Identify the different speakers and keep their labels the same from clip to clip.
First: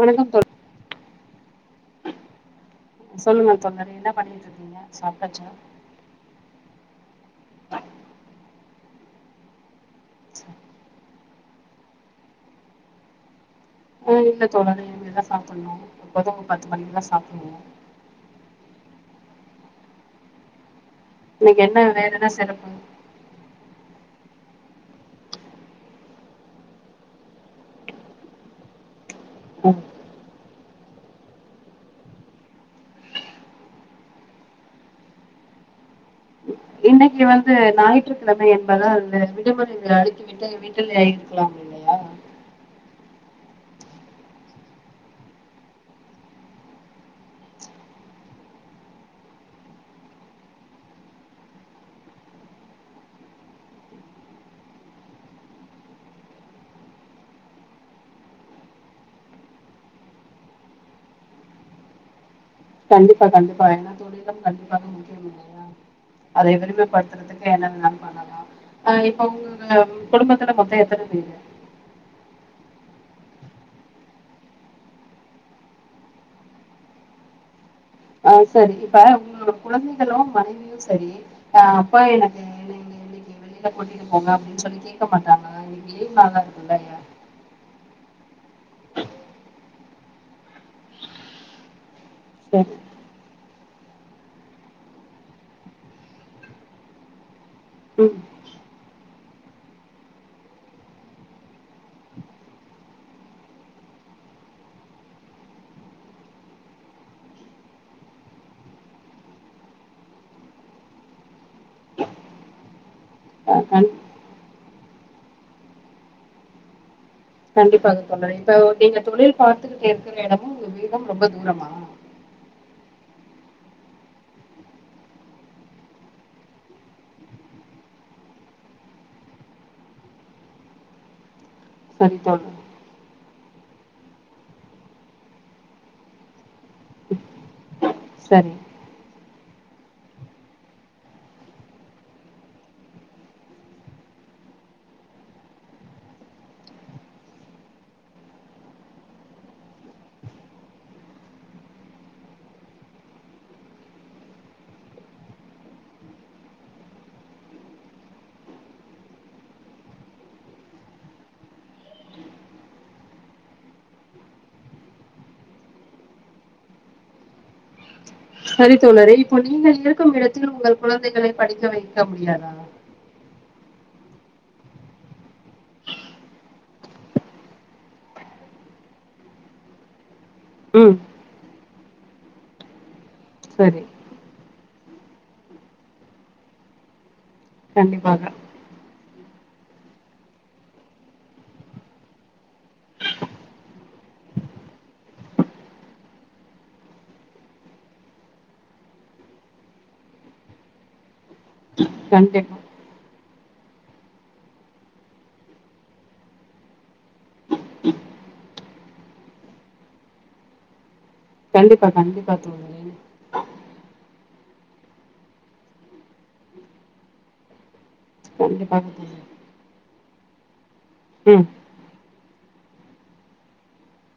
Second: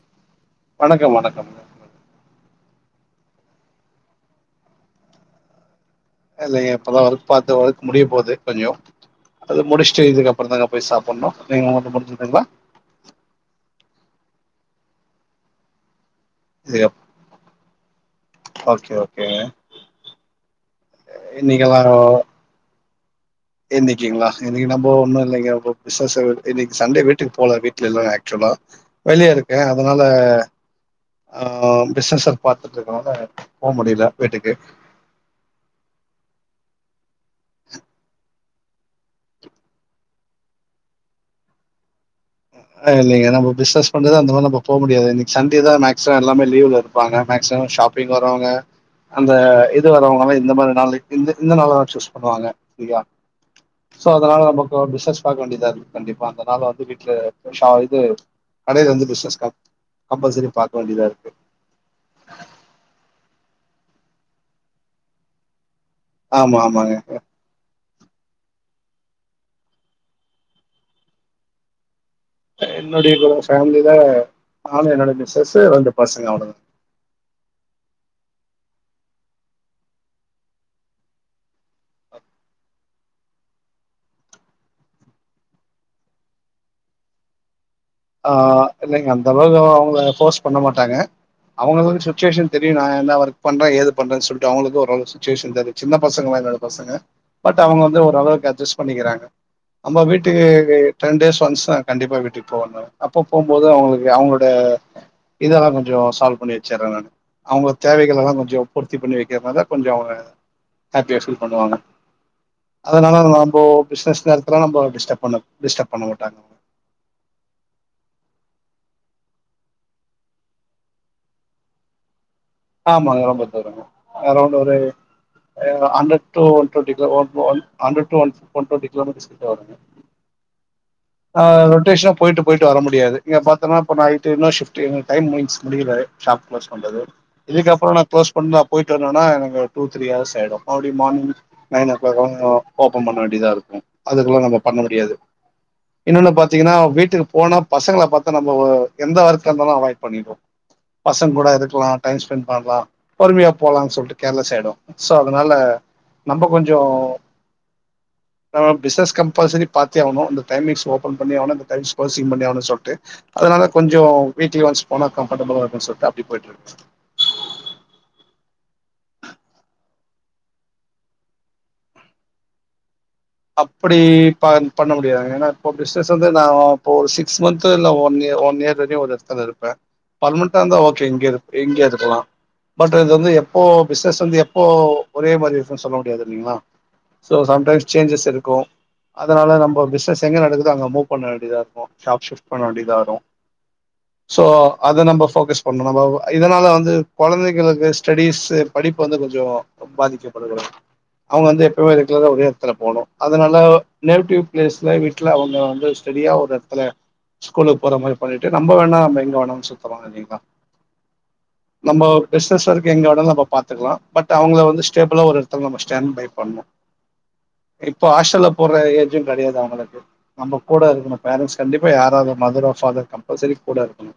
Speaker 1: வணக்கம் தோழ
Speaker 2: வணக்கம் வணக்கம்
Speaker 1: சொல்லுங்க தோழா என்ன பண்ணிட்டு இருக்கீங்க சாப்பிட்டாச்சா
Speaker 2: இல்லையே இப்பதான் பார்த்து ஒர்க் முடிய போகுது கொஞ்சம் அது முடிச் சோ இதுக்கு அப்புறம் தாங்க சாப்பிடணும் ம
Speaker 1: ஆஹ் இல்லை தோழா நாணும் இனிமேதான் சாப்பிடணும் இப்பதா பத்து
Speaker 2: இது
Speaker 1: மணிக்குல்ல சாப்பிட்டேன்
Speaker 2: கே
Speaker 1: இன்னைக்கு என்ன வேறென்ன சிறப்பு
Speaker 2: இன்னைக்கு நம்ம ஒன்னும் இல்லைங்க பிசினஸ் இன்னைக்கு சண்டே வீட்டுக்கு போல வீட்டுல எல்லா ஆக்சுவல்லா வெளியே இருக்கேன்
Speaker 1: ம்
Speaker 2: அதனால ஆஹ் பிசினஸ் பார்த்துட்டு இருக்கதல போ முடியல வீட்டுக்கு
Speaker 1: இன்னைக்கு வந்து ஞாயிற்றுக்கிழமை என் வீட்லதான் இருந்தேன் விடுமுறை அடுக்கி விட்டு வீட்டுல ஆக இருக்கலா இல்லையா
Speaker 2: அதனால நீங்க என்ன பிசினஸ் பண்றத அந்த மாரில நம்ம போக முடியாது இன்னைக்கு சண்டே தான் மேக்சிமம் எல்லாமே லீவ்ல இருப்பாங்க மேக்சிமம் ஷாப்பிங் வர்றவங்க அந்த இது வரவங்காம் இந்த மாரி நாள் இந்த இந்த நாள் தான் சூஸ் பண்ணுவாங்க இல்லயா சோ அதனால நமக்கு பிஸ்னஸ் பாக்க வேண்டியதா இருக்கு கண்டிப்பா அதனால வந்து வீட் [unintelligible] இது கடையில வந்து பிசினஸ் கம்பல்சரி பார்க்க வேண்டியதா இருக்கு
Speaker 1: கண்டிப்பா கண்டிப்பா எல்லா தோழி கண்டிப்பா முக்கியம் இல்லையா அதை
Speaker 2: ஆமா
Speaker 1: எதிலையுமே
Speaker 2: ஆமாங்க
Speaker 1: படுத்துறதுக்கு என்ன நா பண்ணனும் அஹ் இப்ப உங்க குடும்பத்துல மொத்தம் எத்தன பேரு
Speaker 2: என்னுடைய குடுப பேமிலில நானும் என்னோட மிஸ்ஸஸ் ரெண்டு பசங்க அவ்வளவுதா
Speaker 1: ஆஹ் சரி இப்ப உங்களோட குழந்தைகளும் மனைவியும் சரி அப்பா எனக்கு என்னைங்க இன்னைக்கு வெளியில போட்டிட்டு போங்க அப்படின்னு சொல்லி கேட்க மாட்டாங்கா இன்னைக்கு ஏன லீவ் நாளா இருக்குல்லயா
Speaker 2: போர்ஸ் பண்ண மாட்டாங்க அவங்க வந்து சி சுச்சுவேஷன்
Speaker 1: சரி
Speaker 2: தெரியும் நா என்ன ஒர்க் பண்றேன் ஏது பண்றேன்னு சொல்லிட்டு அவங்களுக்கு ஓரளவு சுச்சுவேஷன் தெரியும் சின்ன பசங்க என்னோட பசங்க பட் அவங்க வந்து
Speaker 1: ம்
Speaker 2: ஓரளவுக்கு அட்ஜஸ்ட் பண்ணிக்கிறாங்க அம்ப வீட்டுக்கு டென் டேஸ் ஒன்ஸ் தான் கண்டிப்பா வீட்டுக்கு போவாங்க அப்ப போகும்போது அவங்களுக்கு அவங்களோட இதெல்லாம் கொஞ்சம் சால்வ்பண்ணி வச்சறேன் நா அவங்க தேவைகள் எல்லாம் கொஞ்சம் பூர்த்தி பண்ணி வைக்கிறனால கொஞ்சம் அவங்க ஹேப்பிய பீல் பண்ணுவாங்க அதனால
Speaker 1: ஆ
Speaker 2: நம்ம
Speaker 1: கண்
Speaker 2: பிசினஸ் நேரத்ள நம்ம டிஸ்டப் பண்ண டிஸ்டப் பண்ண மாட்டாங்க
Speaker 1: கண்டிப்பாக தோழரே இப்போ நீங்க தொழில் பார்த்துகிட்டு இருக்கிற இடமும் உ க்கு வீடும் ரொம்ப தூரமா
Speaker 2: ஆமாங்க ரொம்ப தூரங்க அரௌண்ட் ஒரு ஆ hundred two one twenty kilo one one hundred two one twenty kilo metres கிட்ட வருங்க ஆஹ் ரொட்டேஷனா
Speaker 1: சரி
Speaker 2: போயிட்டு
Speaker 1: தோழர்
Speaker 2: போயிட்டு வர முடியாது நீங்க பாத்தோன்னா இப்ப நைட் இன்னொரு ஷிப்ட் இவங்களுக்கு டைம் முடிஞ்சிருச்சி முடில ஷாப் க்ளோஸ் பண்றது இதுக்கப் இப்போ நா க்ளோஸ்
Speaker 1: சரி
Speaker 2: பன்ட்டு நா போயிட்டு வரேனானா எனக்கு டூ த்ரீ ஹார்ஸ் ஆயிடு மறுபடியு மார்னிங் நைன் ஓ கிளாக் ஆயிடு ஓபன் பண்ண வேண்டிதா இருக்கு அதுகெல்லா நம்ப பண்ண முடியாது இன்னொன்னு பாத்திங்கன்னா வீட்டுக்கு போன பசங்களை பாத்தா நம்ம எந்த ஒர்க்கா இருந்தாலு அவாய்ட் பண்ணிடுவோ பசங்க கூட இருக்கலா டைம் ஸ்பெண்ட் பண்லா பொறுமையா போலானு சொல்ட்டு கேர்லஸ் ஆயிடு சோ அதனால நம்ப கொஞ்ஜோ ஆ பிஸ்னஸ் கம்பல்சரி பாத்தே ஆவுனு இந்த டைமிங்ஸ் ஓபன் பண்ணியே ஆகணு இந்த டைம்ஸ் குளோசிங் பண்ணி ஆகணுனு சொல்ட்டு அதனால கொஞ்ஜோ வீக்லி ஒன்ஸ் போனா கம்ஃபடபுளா இருக்கு சொல்ட்டு அப்டி போயிட்டு இருக்
Speaker 1: செரி தோழரே இப்போ நீங்கள் இருக்கும் இடத்தில் உங்கள் குழந்தைகளை படிக்க வைக்க முடியாதா
Speaker 2: அப்படி பண் பண்ண முடியாதுங்க ஏனா இப்ப பிஸ்னஸ் வந்து நா இப்ப ஒரு சிக்ஸ் மன்த்து இல்ல ஒன் இ ஒன் இயர் வரையு ஒரு எடத்துல இருப்ப பர்மெண்ட்டா இருந்தா
Speaker 1: ம்
Speaker 2: ஓகே இங்க இரு எங்கே அதுக்கலா பட் இது வந்து எப்போ
Speaker 1: சரி
Speaker 2: பிஸ்னஸ் வந்து எப் இப்போ ஒரே மாரி இருக்கு சொல்ல முடியாது இல்லீங்களா சோ சேஞ்சஸ்
Speaker 1: கண்டிப்பாக
Speaker 2: இருக்கு அ அதனால நம்ப பிஸ்னஸ் எங்க நடக்குதோ அங்க மூ பண்ண வேண்டியதா இருக்கோ ஷாப் சிப்ட் பண்ண வேண்டியதா ஆயிடு சோ அத நம்ப ஃபோகஸ் பண்ணோ நம்போ இதனால வந்து கொழந்தைகளுக்கு ஸ்டடீசு படிப்பு வந்து கொஞ்ஜோ பாதிக்கப்படக்கூடாது அவுங்க வந்து எப்பவுமே ரெகுலரா
Speaker 1: கண்டிப்பா
Speaker 2: ஒரே அதனால நேடிவ் பிளேஸ்ல வீட்ல அவுங்க வந்து ஸ்டடியா ஒரு இடத்துல ஸ்கூலுக்கு போற மாரி பண்ணிட்டு நம்ப வேணா நம்ம எங்க வேணாலு சுத்துலா இல்லிங்களா
Speaker 1: கண்டிப்பா
Speaker 2: நம்ம
Speaker 1: கண்டிப்பா
Speaker 2: பிஸ்னஸ்
Speaker 1: தோழரே
Speaker 2: வெரைக்கு எங்க வேணாலு நம்ம பாத்துக்கலா பட் அவங்கள வந்து ஸ்டேபிளா ஒரு எடத்துல நம்ம ஸ்டேண்ட் பை பண்ணோ எ இப்போ ஹாஸ்டல்ல போட்ற
Speaker 1: கண்டிப்பாக
Speaker 2: ஏஜு
Speaker 1: தோழரே
Speaker 2: கெடையாது அவுங்களுக்கு நம்பக் கூட இருக்கனு
Speaker 1: ம்
Speaker 2: பேரன்ட்ஸ் கண்டிப்பா யாராது மதரோ ஃபாதர் கம்பள்சரி கூட இருக்கணு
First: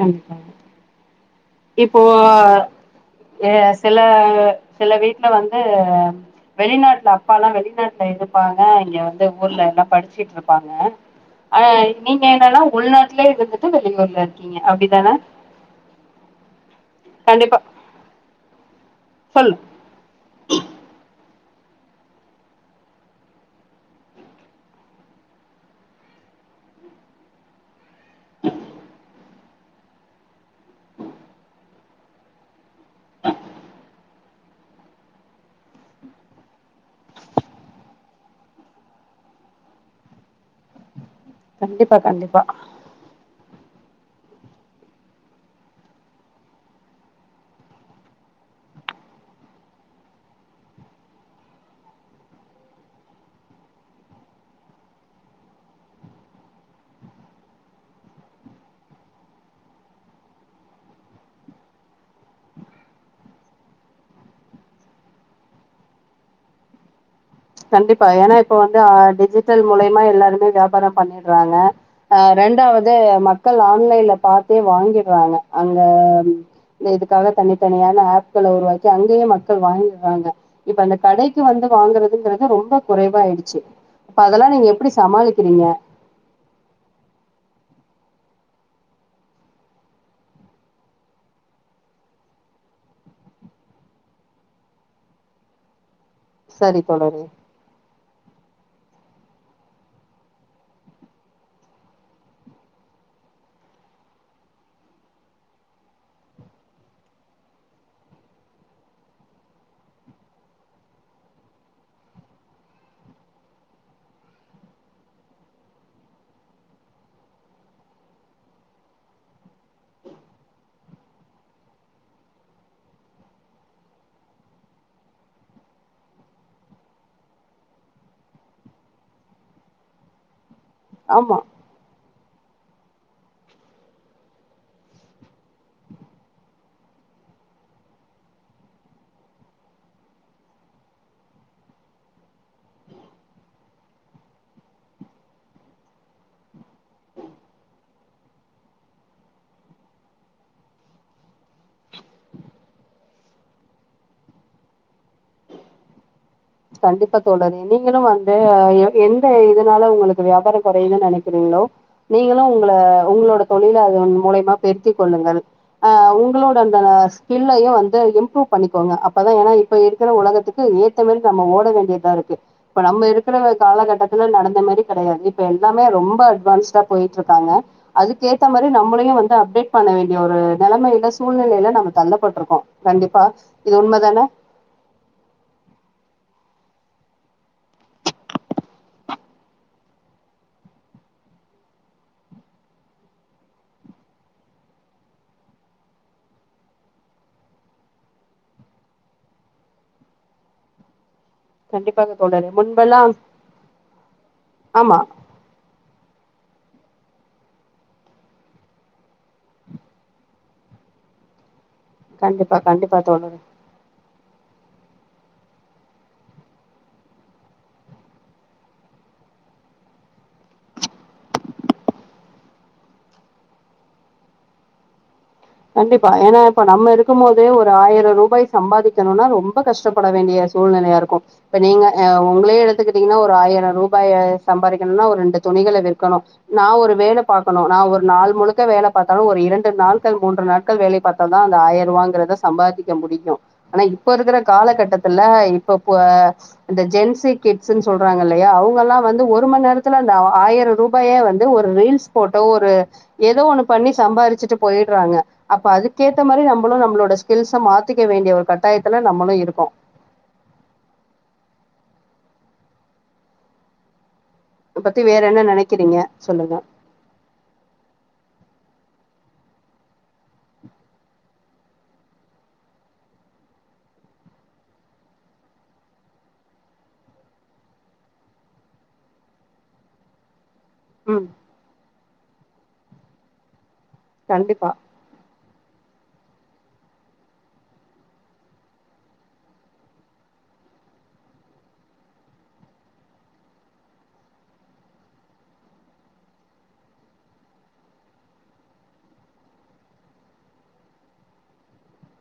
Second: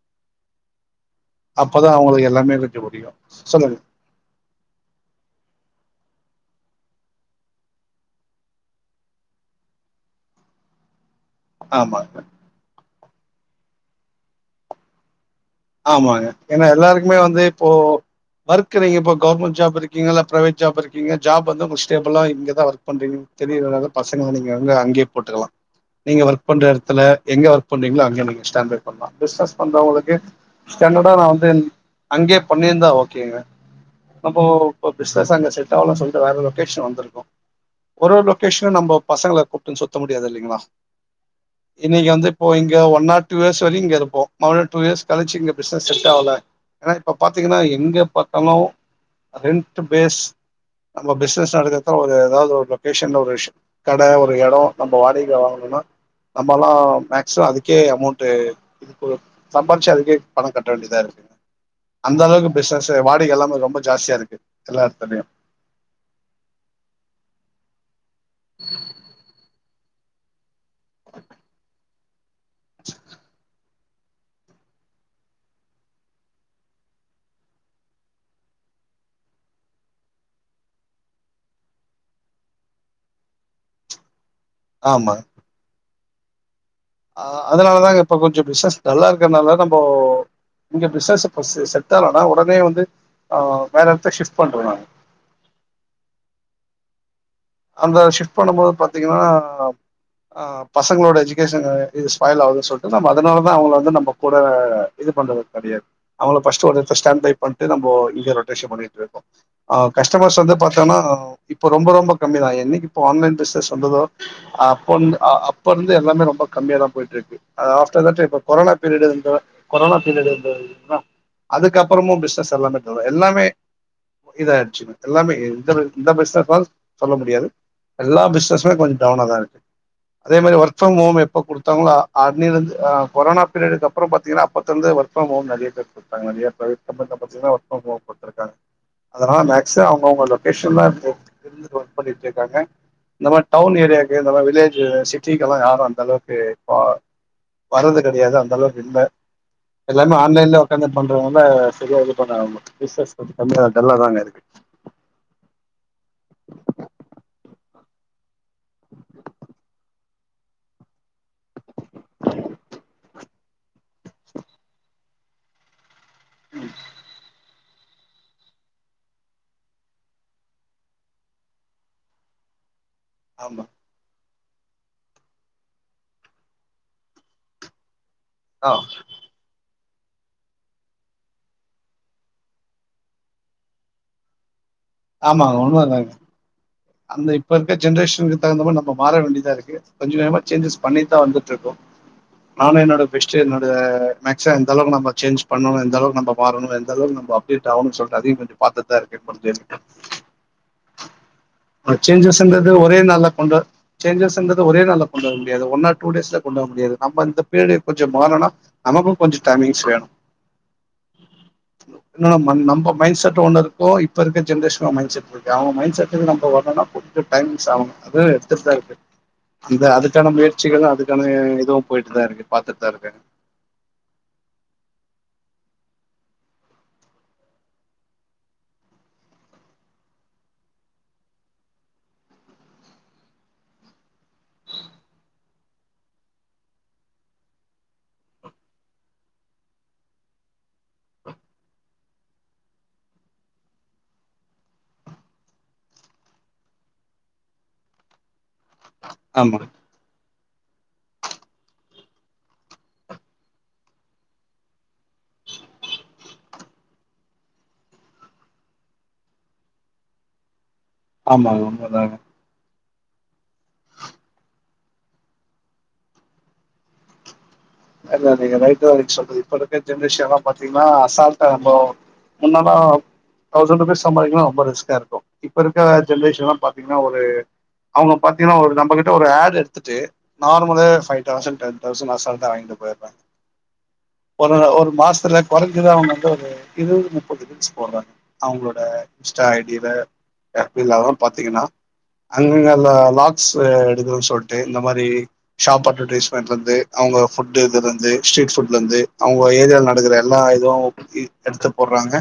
Speaker 1: கண்டிப்பா
Speaker 2: அப்பதா
Speaker 1: இப்போ
Speaker 2: அவங்களுக்கு எல்லாமே கொஞ்சோ புரியு
Speaker 1: ஏ
Speaker 2: சொல்லுங்க
Speaker 1: சில சில வீட்ல வந்து வெளிநாட்ல அப்பால்லா வெளிநாட்ல இருப்பாங்க இங்க வந்து ஊர்ல எல்லா படிச்சிட்டு இருப்பாங்க ஆனா
Speaker 2: ஆமாங்க,
Speaker 1: நீங்க என்னனா உள்நாட்டு உள்ளேஇருந்துட்டு வெளியூர்ல இருக்கீங்க அப்டி தான
Speaker 2: ஆமாங்க ஏனா எல்லாருக்குமே வந்து இப்போ ஒர்க் நீங்க இப்
Speaker 1: சொல்லு
Speaker 2: கவர்மெண்ட் ஜாப் இருக்கீங்களா ப்ரைவேட் ஜாப் இருக்கீங்க ஜாப் வந்து உங்க ஸ்டேபிளா இங்க தா ஒர்க் பண்றீங்க தெரியு அதனாலே பசங்கள நீங்க வந்து அங்கேயே போட்டுக்கலா நீங்க ஒர்க் பண்ற இடத்துல எங்க ஒர்க் பண்றீங்களோ அங்கே நீங்க ஸ்டேன்ட் பை பண்லா பிஸ்னஸ் வந்தா உங்களுக்கு ஸ்டாண்டர்டா நான் வந்து அங்கே பண்ணியிருந்தா ஓகேங்க நம்ம இப்ப பிசினஸ் அங்க செட் ஆகலனு சொல்லிட்டு வேற லொகேஷன் வந்திருக்கோம் ஒரு லொகேஷன்ன நம்ம பசங்களை கூப்பிட்டுன்னு சுத்த முடியாது இல்லைங்களா
Speaker 1: கண்டிப்பா
Speaker 2: இன்னைக்கு வந்து
Speaker 1: கண்டிப்பா
Speaker 2: இப்போ இங்க ஒன் நாட் ஸ் ங்க இருப்போ டூ இயர்ஸ் கழிச்சி இங்க பிசினஸ் செட் ஆவல இப்ப பாத்தீங்கன்னா எங்க பாத்தாலும் ரெண்டு பேஸ் நம்ம பிசினஸ் ஆகட்டும் ஏதாவது ஒரு லொகேஷன்ல ஒரு விஷயம் ஒரு கடை ஒரு இடம் நம்ம வாடகைக்கு வாங்கணுன்னா நாமெல்லாம் மேக்ஸிமம் அதுக்கே அமௌன்ட் சம்பாரிச்சு அதுக்கே பணம் கட்ட வேண்டியதா இருக்கு அந்த அளவுக்கு பிசினஸ் வாடகை எல்லாமே ரொம்ப ஜாஸ்தியா இருக்கு எல்லா எடத்துலயும்
Speaker 1: கண்டிப்பா ஏன்னா இப்ப வந்து டிஜிட்டல் மூலியமா எல்லாருமே வியாபாரம் பண்ணிறாங்க ஆஹ் ரெண்டாவது மக்கள் ஆன்லைன்ல பாத்தே வாங்கிர்றாங்க அங்க இதுக்காக தனித்தனியான ஆப்களை உருவாக்கி அங்கயே மக்கள் வாங்கிர்றாங்க இப்ப அந்த கடைக்கு வந்து வாங்குறதுங்கற ரொம்ப குறைவாயிடுச்சு இப்ப அதெல்லாம் நீங்க எப்டி சமாளிக்கிறீங்க
Speaker 2: அஹ் அதனாலதாங்க இப்ப கொஞ்சம் பிசினஸ் நல்லா இருக்கிறதுனால நம்ம இங்க பிசினஸ் இப்ப செட் ஆனும்னா உடனே வந்து ஆஹ் வேற இடத்த ஷிஃப்ட் பண்றோம் நாங்க
Speaker 1: சரி தோழரே
Speaker 2: அந்த ஷிப்ட் பண்ணும் போது பாத்தீங்கன்னா அஹ் பசங்களோட எஜுகேஷன் இது ஸ்பாயில் ஆகுதுன்னு சொல்லிட்டு அதனாலதான் அவங்க வந்து நம்ம கூட இது பண்றதுக்கு கெடையாது அவங்கள பஸ்டு ஒரு எடம் ஸ்டாண்ட் பை பண்ணிட்டு நம்ம இங்க ரொட்டேஷன் பண்ணிட்டு இருக்கோம்ஹ் கஸ்டமர்ஸ் வந்து பாத்தோங்கன்னா இப்ப ரொம்ப ரொம்ப கம்மிதான் இப்ப ஆன்லைன் பிசினஸ் வந்ததோ அப்ப அப்பருந்து எல்லாமே ரொம்ப கம்மியா தான் போயிட்டு இருக்கு after the corona period corona period அதுக்குப்புறமும் பிஸ்னஸ்எல்லாமேரும் எல்லாமே இதாயிடுச்சு எல்லாமே பி சொல்ல முடியாது எல்லா பிசினஸ்மே கொஞ்சம் டவுனா தான் இருக்கு அதே மாரி ஒர்க்
Speaker 1: ஆமா
Speaker 2: எப்ப கொடுத்தாங்களோ அன்னைலருந்து கொரோானா பீரியடுக்கு அப்புறம் பாத்தீங்கன்னா அப்போந்து ஒர்க ஃப்ரம்ஹோம் நறைய பேர் கொடுத்தா நறைய பிரைவேட் கம்பெனில் பாரீங்கன்னா ஒர்க்ஃப்ரம்ஹோம் கொத்துருக்காங்க அதனால் மேக்ஸிம் அவுகவுங்க லொகேஷன் தாம் வொர்க் பண்ணிட்டுருக்காங்க இந்த மாரி டவுன் ஏரியாக்கு வில்லேஜ் சிட்டிக்குல்லாம் யாரும் அந்த அளவுக்கு வர்றது கெடையாது அந்த அளவுக்கு இல்ல எல்லாமே ஆன்லைன்லே உகாந்து பண்றதுனால ந தா இருக்கு
Speaker 1: கண்டிப்பா தோழர் நீங்களும் வந்து எந்த இதனால உங்களுக்கு வியாபாரம் குறையிதுன்னு நெனைக்கிறீங்களோ நீங்களும் உங்க உங்களோட தொழில அததுன் மூலியமா பெருத்திக் கொள்ளுங்கள் உங்களோட அந்த ஸ்கில்லையும் வந்து இம்ப்ரூவ் பண்ணிக்கோங்க அப்பதான் இப்ப இருக்கிற உலகத்துக்கு ஏத்த மாரி நம்ம ஓட வேண்டியதா இருக்கு இப்ப நம்ம இருக்கிற
Speaker 2: ஆமா
Speaker 1: காலகட்டத் நடந்த மாதிரி கிடையாது இப்ப எல்லாமே ரொம்ப அட்வான்ஸ்டா போயிட்டு இருக்காங்க அதுக்கேத்த மாரி
Speaker 2: ஆ
Speaker 1: நம்மளையும் வந்து அப்டேட் பண்ண வேண்டிய ஒரு நெலைமைல சூழ்நிலைல நம்ம தள்ளப்பட்ருக்கோ கண்டிப்பா இது உண்மதானே
Speaker 2: ஆமா உண்மதாங் அந்த இப்ப இருக்க ஜென்ரேஷனுக்கு தகுந்த மாரி நம்ம மாற வேண்டியதா இருக்கு கொஞ்சொ‌ யமா சேஞ்சஸ் பண்ணிட்தா வந்துட்ருக்கோ நானு என்னோட பெஸ்ட்டு என்னோட மேக்சிம எந்த அளவுக்கு நம்ம சேஞ்ச் பண்ணணு எந்தளவுக் நம்ப மாறணு எந்த அளவுக்கு நம்ப அப்டேட் ஆகணு சொல்ட்டு அதையு கொஞ்சம் பாத்துட்தா இருக்கே [unintelligible] அ
Speaker 1: கண்டிப்பாக தோழரே
Speaker 2: சேஞ்சஸுன்றது ஒரே
Speaker 1: முன்பெல்லா
Speaker 2: நாள்ல கொண்டு சேஞ்சஸுன்றது ஒரே
Speaker 1: ஆமா
Speaker 2: நாள்ல கொண்டு வர முடியாது ஒன்னா டூ டேஸ்ல கொண்டு வர முடியாது நம்ம இந்த பீரியடு கொஞ்சம் மாறனா நமக்கு கொஞ்சொ டைமிங்ஸ் வேணு நா
Speaker 1: கண்டிப்பா
Speaker 2: நம்ப
Speaker 1: கண்டிப்பா
Speaker 2: மைண்ட்
Speaker 1: தோழரே
Speaker 2: செட் ஒன்னு இருக்கு இப் ப்பஇருக்க ஜென்ரேஷனொ மைண்ட் செட் இருக்கு அவுங்க மைண்ட செட்டுக்கு நம்ப வ ரனா கொஞ்சொ டைமிங்ஸ் ஆவுன்றது [unintelligible] அந்த அதுக்கான முயற்சிகளு அதுக்கான இதுவு போயிட்டு தா இருக்கு பாத்துட்தா இருக்கே
Speaker 1: கண்டிப்பா ஏனா இப்ப நம்ம இருக்கும்மோதே ஒரு ஆயிர ரூபாய் சம்பாதிக்கணுனா ரொம்ப கஷ்டப்பட வேண்டிய சூழ்நிலையா இருக்கு இப்ப நீங்க உங்களே எடுத்துக்கிட்டீங்கனா ஒரு ஆயிர ரூபாய சம்பாரிக்கணுனா ஒரு ரெண்டு துணிகள விற்கணு நா ஒரு வேல பாக்கணு நா ஒரு நாள் முழுக்க வேல பாத்தாலு ஒரு இரண்டு நாள் கள்‌ மூன்று நாட்கள் வேலை பாத்தா தா அந்த ஆயருவாங்குறத சம்பாதிக்க முடியு ஆனா இப்ப இருக்கிற காலகட்டத்துல இப்ப ப இந்த ஜென் சி் கிட்ஸுன் சொல்றாங்கல்லயா அவு ங்கல்லா வந்து ஒரு
Speaker 2: ஆமா
Speaker 1: மண் நேரத்துல அந்த ஆய ரரூபாய வந்து ஒரு ரீல்ஸ் போட்டொ ஒரு ஏதோ ஒன்னு பண்ணி சம்பாருச்சுட்டு போயிட்றாங்க அப்ப அதுக்கேத்த மாரி நம்பளு நம்மளோட ஸ்கில்ஸ மாத்திக்க வேண்டிய ஒரு கட்டாயத்துல நம்மளு இருக்கோ
Speaker 2: ஆமாங்க உண்மதாங்க
Speaker 1: பத்தி வேற என்ன நெனக்கிறீங்க சொல்லுங்க
Speaker 2: அதா நீங்க ரைட்தா நீங்க சொல்றது இப்ப இருக்க ஜென்ரேஷன்லா பாத்திங்னா அசால்டா னமோ முன்னல்லா தௌசண்ட் ருபீஸ் சம்பாதிக்லா ரொம்ப ரிஸ்கா இருக்கு இப்ப இருக்க ஜென்ரேஷன்லா பாத்தீங்கனா ஒரு அவுங்க பாத்தீங்கனா ஒரு நம்பகிட்ட ஒரு ஆட் எடுத்துட்டு நார்மலு ஃபை
Speaker 1: ம்
Speaker 2: தௌசண்ட் டென் தௌசண்ட் அசால் ட்டா வாங்கிட்டு போயிர்றாங்க ஒரு
Speaker 1: கண்டிப்பா
Speaker 2: ஒரு மாசத்துல கொறஞ்சது அவுங்க வந்து ஒரு இருவது முப்பது ரீல்ஸ் போடுறாங்க அவுங்ளோட இன்ஸ்டா ஐ டி ல எஃப் பி லல்லா பாத்தீங்கனா அங்கங்க லாக்ஸு எடுக்கணு சொல்ட்டு இந்த மாரி ஷாப் அட்வர்டைஸ்மெண்ட்லெந்து அவுங்க ஃபுட்டு இதுலெந்து ஸ்ட்ரீட் ஃபுட்லந்து அவுங்க ஏரியால நடக்குற எல்லா இதுவு எடுத்து போட்றாங்க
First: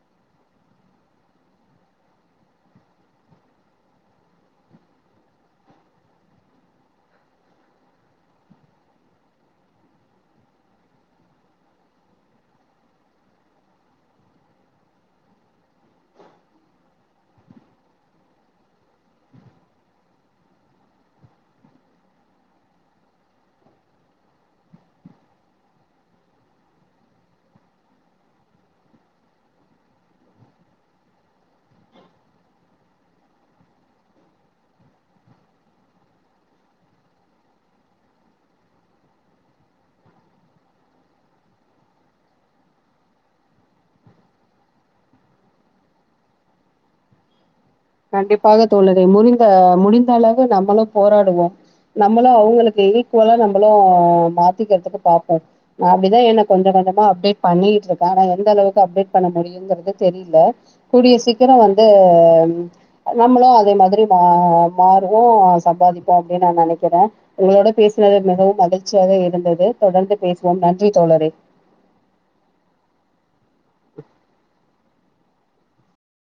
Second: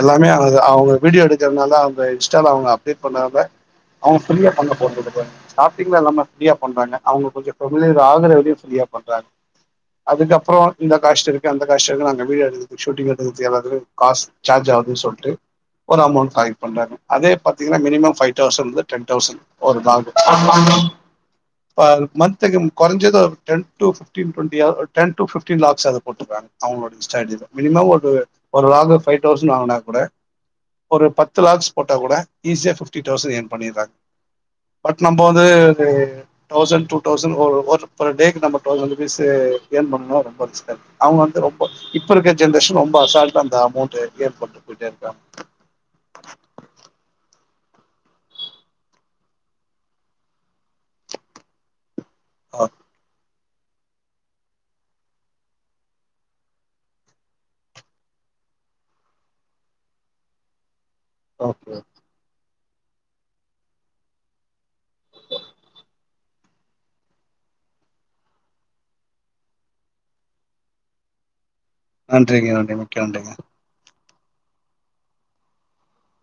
Speaker 2: எல்லாமே அத அவுங்க வீடியோ எடுக்கறனால்தா அவங்க இன்ஸ்டால அவுங்க அப்டேட் பண்ணறனால அவுங்க ஃப்ரீயா பண்ண [unintelligible] ஷாப்பிங்ல எல்லாம ஃப்ரீயா பண்றாங்க அவுங்க கொஞ்ச ஃபெமிலியர் ஆகுரவரையு ஃப்ரீயா பண்றாங்க அதுக்கப்றோ இந்த காஸ்ட் இருக்கு அந்த காஸ்ட் இருக்கு அங்க வீடியோ எடுத்ததுக் ஷூட்டிங் எடுத்ததுக்‌ எல்லாத்துக்கு காஸ் சார்ஜ் ஆவுது சொல்ட்டு ஒரமௌண்ட் கலெக்ட் பண்றாங்க அதே பாத்திங்கனா minimum five thousand ten thousand ஒரு நாளு பா மன்த்துக்கு கொறஞ்சது ஒரு‌ டென் டூ ஃபி டீன் ட்வென்டியா டென் டூ ஃபிஃப்டீன் லாக்ஸாது போட்டுறாங்க அவுங்களோட இன்ஸாடா‌ ஐ டி ல மினிமம் ஒரு ஒரு லாகுக் ஃபை தௌஸன்ட் வாங்குனா கூட ஒரு பத்து லாக்ஸ் போட்டா கூட ஈஸியா ஃபிஃப்டி தௌஸன் இயர்ன் பண்ணிறாங்க பட் நம்ப வந்து தௌஸன் டூ தௌஸன் ஒ ஒர் பர் ‌டேக்கு நம்ப தௌஸன் ப்பீஸு இயர்ன் பண்ணனுனா ரொம்ப ரிஸ்கா இருக்கு அவுங்க வந்து ரொம்ப இப்ப இருக்க ஜென்ரேஷன் ரொம்ப அசால்டா அந்த அமௌண்ட் இயர்ன் பண்ணிட்டு போயிட்டே இருக்காங்க
Speaker 1: கண்டிப்பாக தோழரே முரிந்த முடிந்த அளவு நம்மளு போராடுவோ நம்மளு அவுங்களுக்கு ஈக்குவலா நம் மளு மாத்திக்கிறதுக்கு பாப்போ நா அப்டிதா என்ன கொஞ்ச கொஞ்சமா அப்டேட் பண்ணிகிட்ருக்கே ஆனா எந்த அளவுக்கு அப்டேட் பண்ண முடியுங்குறது தெரில [unintelligible] கூடிய சீக்கிரொ
Speaker 2: ஓகே
Speaker 1: வந்து நம்மளு அதே மாதிரி மா மாறுவோ சம்பாதிப்போ அப்டின் நா நெனக்கிறே உங்களோட பேசுனது மிகவும் மகிழ்ச்சியாக இருந்தது தொடர்ந்து பேசுவோம் நன்றி தோழரே
Speaker 2: நன்றிங்க நன்றி மிக்க நன்றிங்க
Speaker 1: ஹ [inaudible]